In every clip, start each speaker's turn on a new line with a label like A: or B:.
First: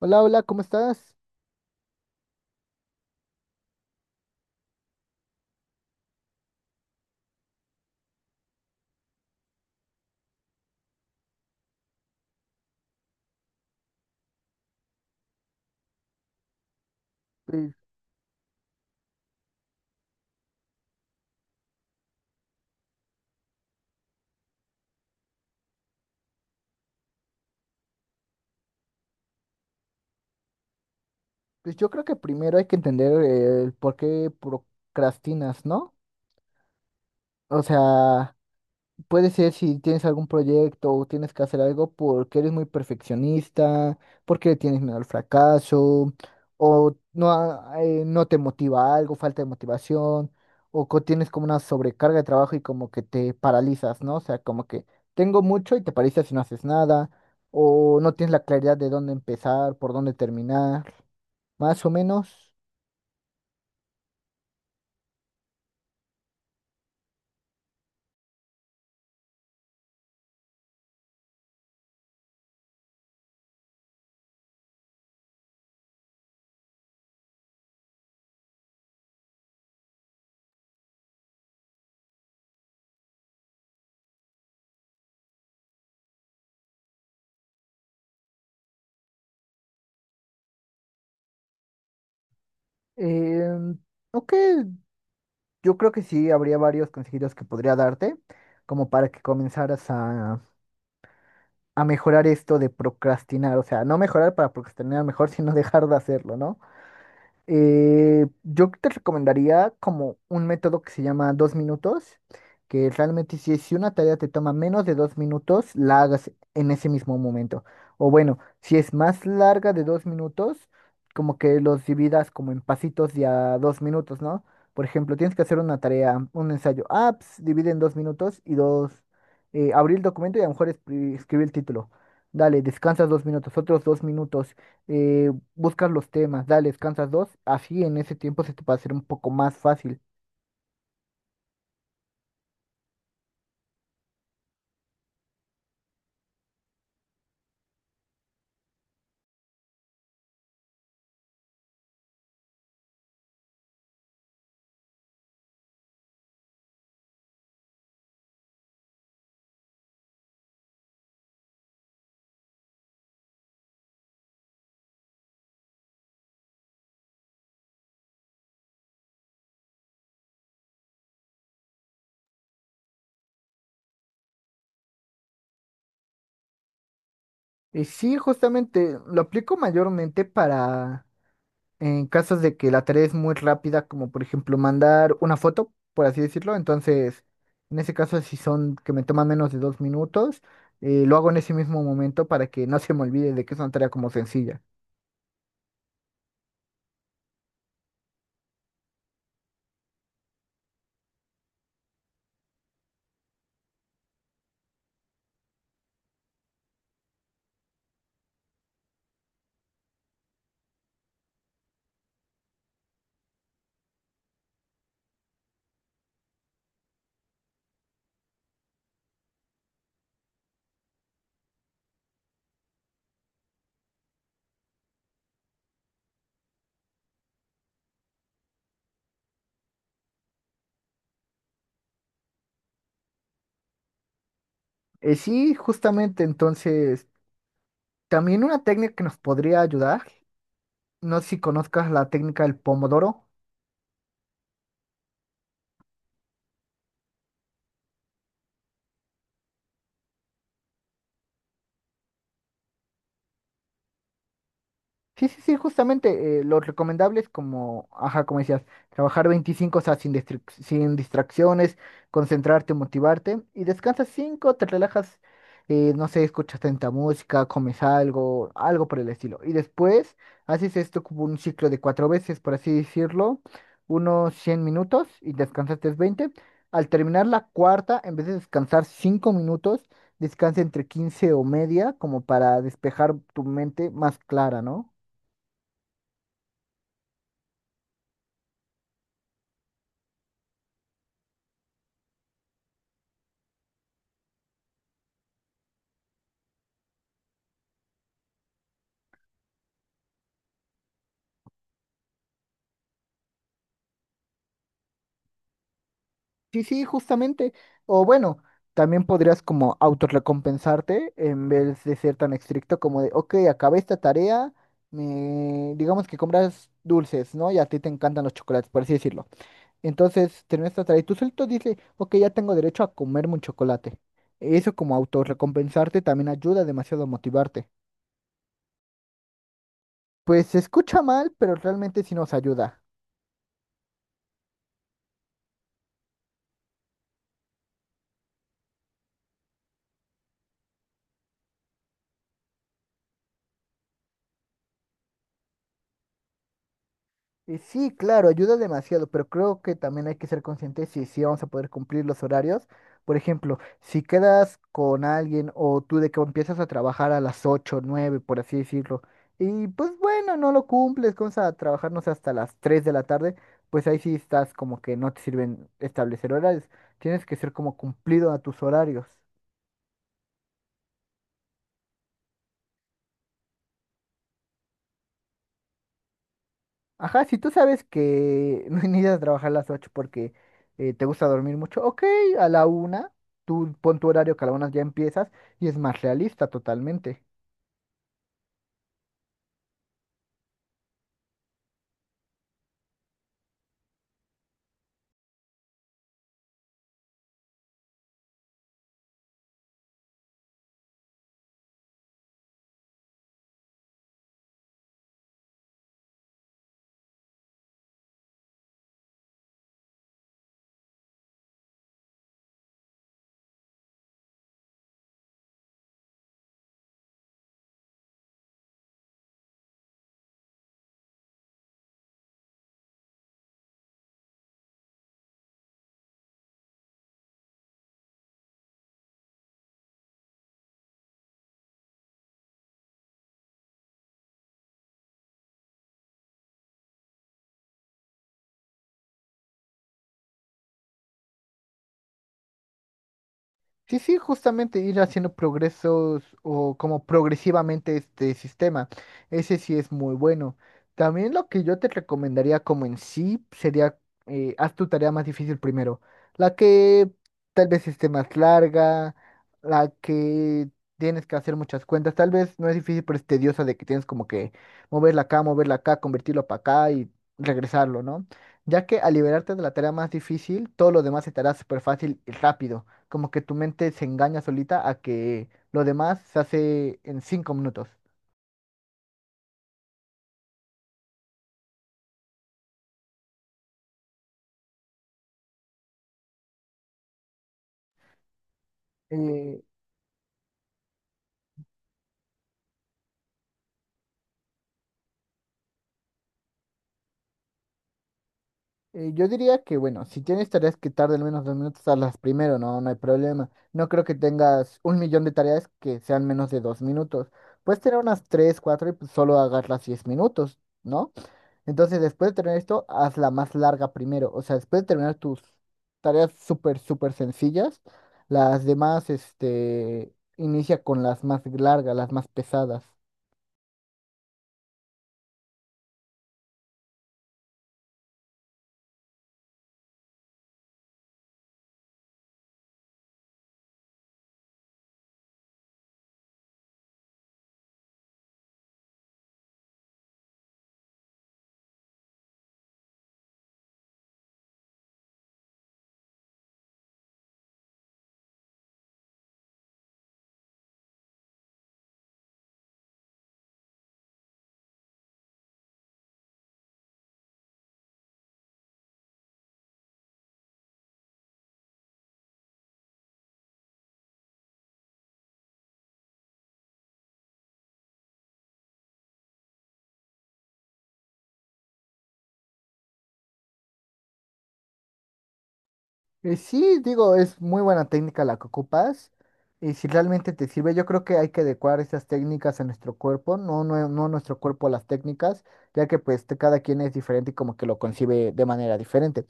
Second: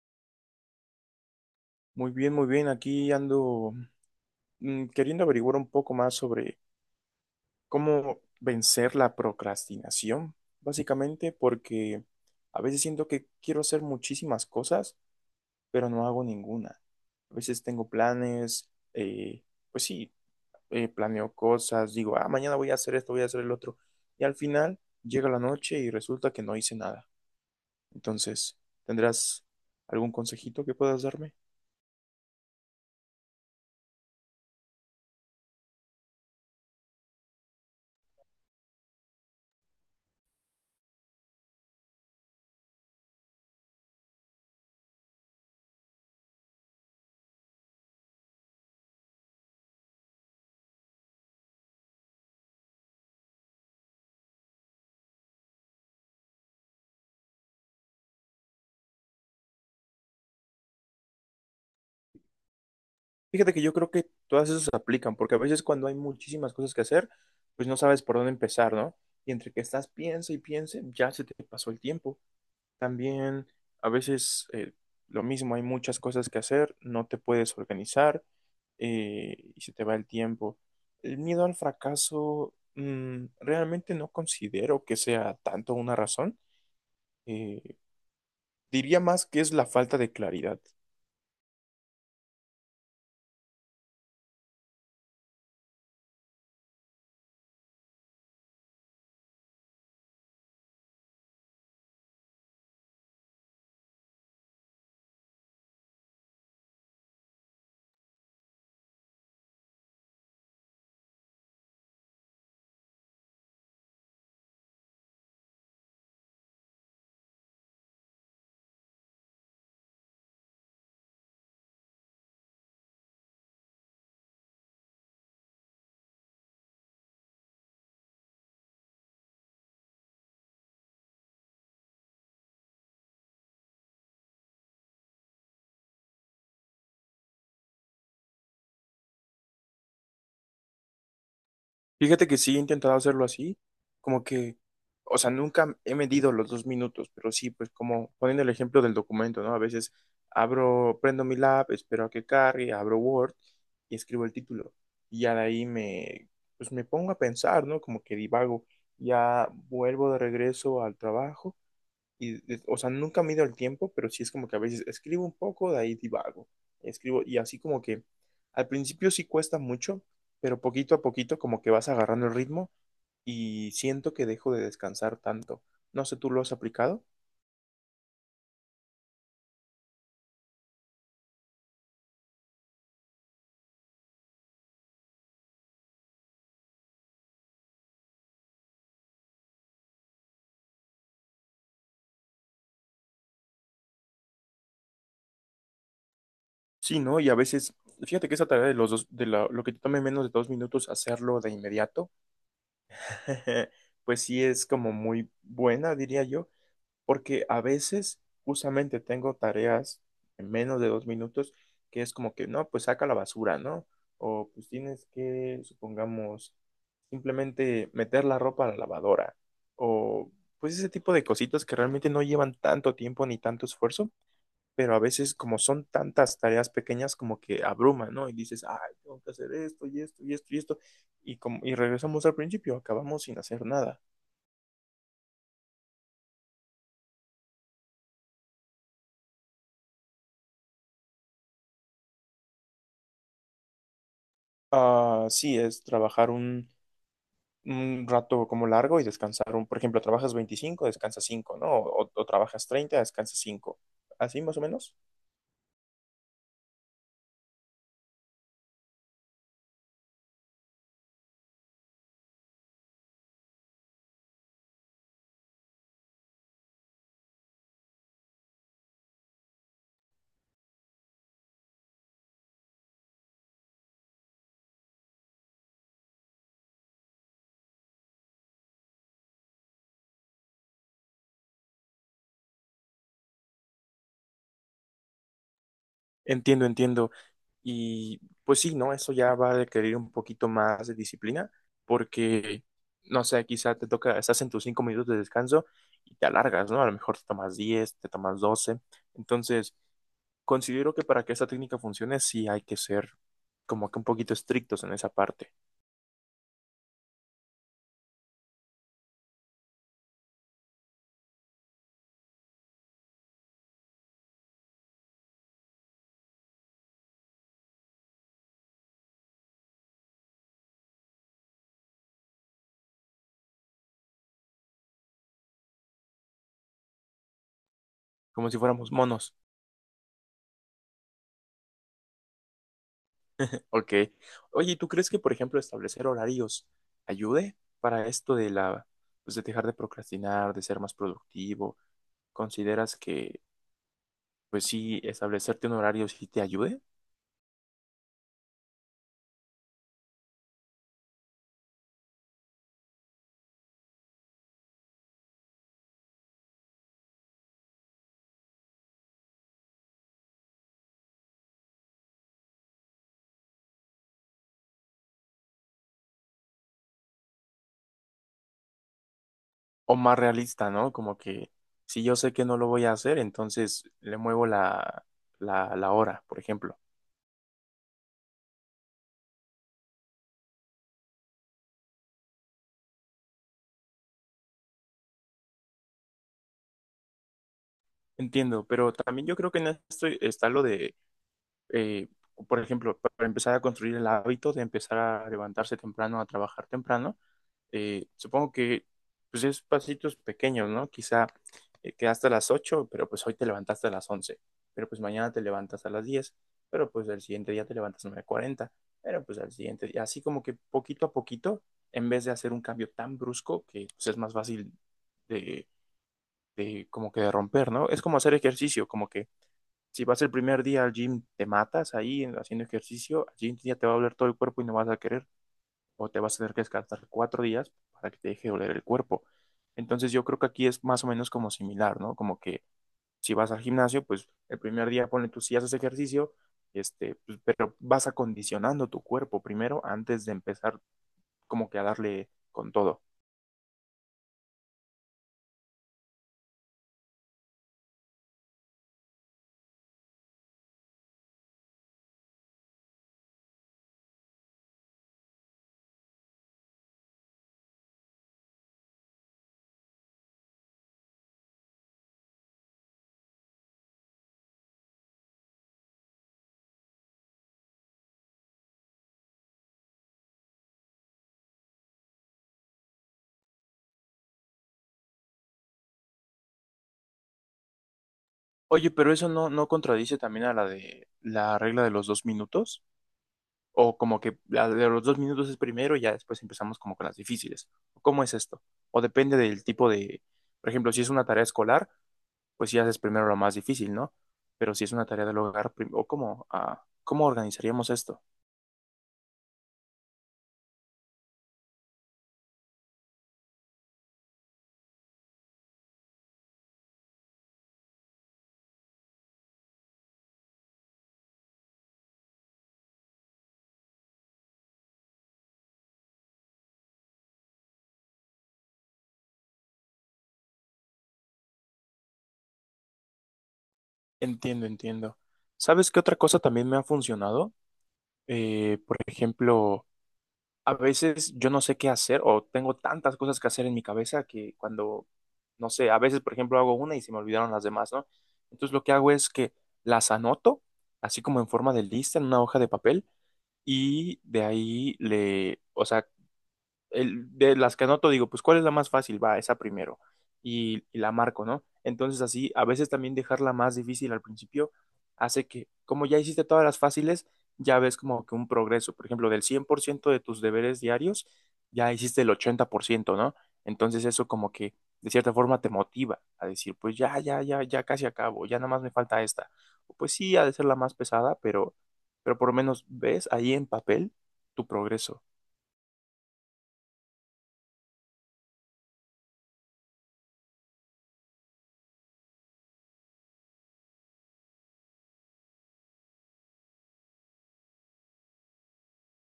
A: Hola, hola, ¿cómo estás?
B: Muy bien, muy bien. Aquí ando queriendo averiguar un poco más sobre cómo vencer la procrastinación, básicamente, porque a veces siento que quiero hacer muchísimas cosas, pero no hago ninguna. A veces
A: Pues,
B: tengo planes, eh, pues sí, planeo cosas, digo, ah, mañana voy a hacer esto, voy a hacer el otro, y al final llega la noche y resulta que no hice nada. Entonces, ¿tendrás algún consejito que puedas darme?
A: pues, yo creo que primero hay que entender el por qué procrastinas, ¿no? O sea, puede ser si tienes algún proyecto o tienes que hacer algo porque eres muy perfeccionista, porque le tienes miedo al fracaso, o no, no te motiva algo, falta de motivación, o tienes como una sobrecarga de trabajo y como que te paralizas, ¿no? O sea, como que tengo mucho y te paralizas y no haces nada, o no tienes la claridad de dónde empezar, por dónde terminar. Más o menos.
B: Fíjate que yo creo que todas esas aplican, porque a veces cuando hay muchísimas cosas que hacer, pues no sabes por dónde empezar, ¿no? Y entre que estás piense y piense, ya se te pasó el tiempo. También a veces lo mismo, hay muchas cosas que hacer, no te puedes organizar y se te va el tiempo. El miedo al fracaso, realmente no considero que sea tanto una razón. Eh, diría más que es la falta de claridad.
A: eh, ok, yo creo que sí, habría varios consejitos que podría darte, como para que comenzaras a mejorar esto de procrastinar. O sea, no mejorar para procrastinar mejor, sino dejar de hacerlo, ¿no? Yo te recomendaría como un método que se llama 2 minutos, que realmente si una tarea te toma menos de 2 minutos, la hagas en ese mismo momento. O bueno, si es más larga de 2 minutos, como que los dividas como en pasitos de a 2 minutos, ¿no? Por ejemplo, tienes que hacer una tarea, un ensayo. Ah, pues, divide en 2 minutos y dos, abrir el documento y a lo mejor escribir el título. Dale, descansas 2 minutos, otros 2 minutos. Eh, Buscas los temas, dale, descansas dos, así en ese tiempo se te va a hacer un poco más fácil.
B: Fíjate que sí he intentado hacerlo así, como que, o sea, nunca he medido los 2 minutos, pero sí, pues como poniendo el ejemplo del documento, ¿no? A veces abro, prendo mi lab, espero a que cargue, abro Word y escribo el título. Y ya de ahí me, pues me pongo a pensar, ¿no? Como que divago, ya vuelvo de regreso al trabajo y, o sea, nunca mido el tiempo, pero sí es como que a veces escribo un poco, de ahí divago. Escribo y así como que al principio sí cuesta mucho, pero poquito a poquito como que vas agarrando el ritmo y siento que dejo de descansar tanto. No sé, ¿tú lo has aplicado?
A: Y sí, justamente lo aplico mayormente para en casos de que la tarea es muy rápida, como por ejemplo mandar una foto, por así decirlo. Entonces, en ese caso, si son que me toman menos de 2 minutos, lo hago en ese mismo momento para que no se me olvide de que es una tarea como sencilla.
B: Sí, ¿no? Y a veces, fíjate que esa tarea de los dos, lo que te tome menos de 2 minutos, hacerlo de inmediato, pues sí es como muy buena, diría yo, porque a veces justamente tengo tareas en menos de 2 minutos que es como que, no, pues saca la basura, ¿no? O pues tienes que, supongamos, simplemente meter la ropa a la lavadora. O pues ese tipo de cositas que realmente no llevan tanto tiempo ni tanto esfuerzo, pero a veces como son tantas tareas pequeñas como que abruman, ¿no? Y dices, ay, tengo que hacer esto y esto y esto y esto. Y, como, y regresamos al principio, acabamos sin hacer nada.
A: Sí, justamente, entonces, también una técnica que nos podría ayudar, no sé si conozcas la técnica del pomodoro.
B: Ah, sí, es trabajar un rato como largo y descansar un, por ejemplo, trabajas 25, descansas 5, ¿no? O trabajas 30, descansas 5. Así más o menos.
A: Sí, sí, sí, justamente lo recomendable es como, ajá, como decías, trabajar 25, o sea, sin distracciones, concentrarte, motivarte y descansas 5, te relajas, no sé, escuchas tanta música, comes algo, algo por el estilo. Y después haces esto como un ciclo de cuatro veces, por así decirlo, unos 100 minutos y descansaste 20. Al terminar la cuarta, en vez de descansar 5 minutos, descansa entre 15 o media como para despejar tu mente más clara, ¿no?
B: Entiendo, entiendo. Y pues sí, ¿no? Eso ya va a requerir un poquito más de disciplina porque, no sé, quizá te toca, estás en tus 5 minutos de descanso y te alargas, ¿no? A lo mejor te tomas 10, te tomas 12. Entonces, considero que para que esta técnica funcione sí hay que ser como que un poquito estrictos en esa parte,
A: Sí, sí, justamente. O bueno, también podrías como autorrecompensarte en vez de ser tan estricto como de, ok, acabé esta tarea, digamos que compras dulces, ¿no? Y a ti te encantan los chocolates, por así decirlo. Entonces, terminas esta tarea y tú solito dices, ok, ya tengo derecho a comerme un chocolate. Eso como autorrecompensarte también ayuda demasiado a motivarte.
B: como si fuéramos monos.
A: Pues se escucha mal, pero realmente sí nos ayuda.
B: Ok. Oye, ¿Y tú crees que, por ejemplo, establecer horarios ayude para esto de la, pues de dejar de procrastinar, de ser más productivo? ¿Consideras que, pues sí, establecerte un horario sí te ayude?
A: Y sí, claro, ayuda demasiado, pero creo que también hay que ser conscientes si vamos a poder cumplir los horarios. Por ejemplo, si quedas con alguien o tú de que empiezas a trabajar a las 8, 9, por así decirlo, y pues bueno, no lo cumples, comienzas a trabajar, no sé, hasta las 3 de la tarde, pues ahí sí estás como que no te sirven establecer horarios. Tienes que ser como cumplido a tus horarios.
B: O más realista, ¿no? Como que si yo sé que no lo voy a hacer, entonces le muevo la hora, por ejemplo.
A: Ajá, si tú sabes que no necesitas trabajar a las 8 porque te gusta dormir mucho, ok, a la una, tú pon tu horario que a la una ya empiezas y es más realista totalmente.
B: Entiendo, pero también yo creo que en esto está lo de, eh, por ejemplo, para empezar a construir el hábito de empezar a levantarse temprano, a trabajar temprano, supongo que pues es pasitos pequeños, ¿no? Quizá quedaste a las 8, pero pues hoy te levantaste a las 11, pero pues mañana te levantas a las 10, pero pues el siguiente día te levantas a las 9:40, pero pues al siguiente día, así como que poquito a poquito, en vez de hacer un cambio tan brusco que pues es más fácil de, como que de romper, ¿no? Es como hacer ejercicio, como que si vas el primer día al gym, te matas ahí haciendo ejercicio, al siguiente día te va a doler todo el cuerpo y no vas a querer, o te vas a tener que descansar 4 días para que te deje doler el cuerpo. Entonces yo creo que aquí es más o menos como similar, ¿no? Como que si vas al gimnasio, pues el primer día ponle tú si haces ejercicio, este, pues, pero vas acondicionando tu cuerpo primero antes de empezar como que a darle con todo.
A: Sí, sí, justamente ir haciendo progresos o como progresivamente este sistema. Ese sí es muy bueno. También lo que yo te recomendaría como en sí sería, haz tu tarea más difícil primero. La que tal vez esté más larga, la que tienes que hacer muchas cuentas. Tal vez no es difícil, pero es tediosa de que tienes como que moverla acá, convertirlo para acá y regresarlo, ¿no? Ya que al liberarte de la tarea más difícil, todo lo demás se te estará súper fácil y rápido como que tu mente se engaña solita a que lo demás se hace en 5 minutos.
B: Oye, pero eso no, no contradice también a la de la regla de los 2 minutos, o como que la de los 2 minutos es primero y ya después empezamos como con las difíciles. ¿Cómo es esto? O depende del
A: Eh,
B: tipo de, por ejemplo, si es una tarea escolar, pues sí haces primero lo más difícil, ¿no? Pero si es una tarea del hogar, o cómo, ah, ¿cómo organizaríamos esto?
A: yo diría que, bueno, si tienes tareas que tarden menos de 2 minutos, hazlas primero, no, no hay problema. No creo que tengas un millón de tareas que sean menos de 2 minutos. Puedes tener unas tres, cuatro y pues, solo hagas las 10 minutos, ¿no? Entonces, después de tener esto, haz la más larga primero. O sea, después de terminar tus tareas súper, súper sencillas, las demás, este, inicia con las más largas, las más pesadas.
B: Entiendo, entiendo. ¿Sabes qué otra cosa también me ha funcionado? Por ejemplo, a veces yo no sé qué hacer o tengo tantas cosas que hacer en mi cabeza que cuando, no sé, a veces, por ejemplo, hago una y se me olvidaron las demás, ¿no? Entonces lo que hago es que las anoto, así como en forma de lista, en una hoja de papel, y de ahí le, o sea, de las que anoto digo, pues ¿cuál es la más fácil? Va, esa primero. Y la marco, ¿no? Entonces así, a veces también dejarla más difícil al principio hace que, como ya hiciste todas las fáciles, ya ves como que un progreso. Por ejemplo, del 100% de tus deberes diarios, ya hiciste el 80%, ¿no? Entonces eso como que de cierta forma te motiva a decir, pues ya, ya, ya, ya casi acabo, ya nada más me falta esta. Pues sí, ha de ser la más pesada, pero por lo menos ves ahí en papel tu progreso.
A: Sí, digo, es muy buena técnica la que ocupas y si realmente te sirve, yo creo que hay que adecuar esas técnicas a nuestro cuerpo, no, no, no nuestro cuerpo a las técnicas, ya que pues cada quien es diferente y como que lo concibe de manera diferente.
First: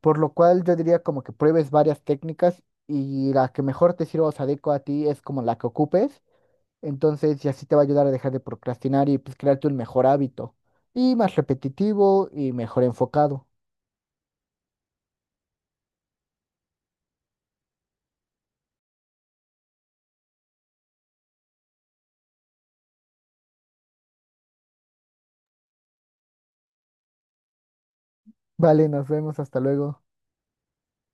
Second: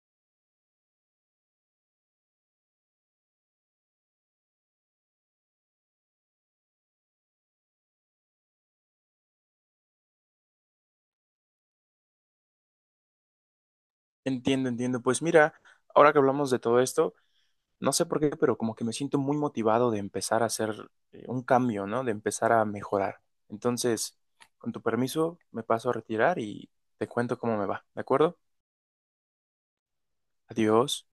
A: Por lo cual yo diría como que pruebes varias técnicas y la que mejor te sirva o se adecua a ti es como la que ocupes. Entonces, y así te va a ayudar a dejar de procrastinar y pues crearte un mejor hábito. Y más repetitivo y mejor enfocado.
B: Entiendo, entiendo. Pues mira, ahora que hablamos de todo esto, no sé por qué, pero como que me siento muy motivado de empezar a hacer un cambio, ¿no? De empezar a mejorar. Entonces, con tu permiso, me paso a retirar y te cuento cómo me va, ¿de acuerdo?
A: Vale, nos vemos, hasta luego.
B: Adiós.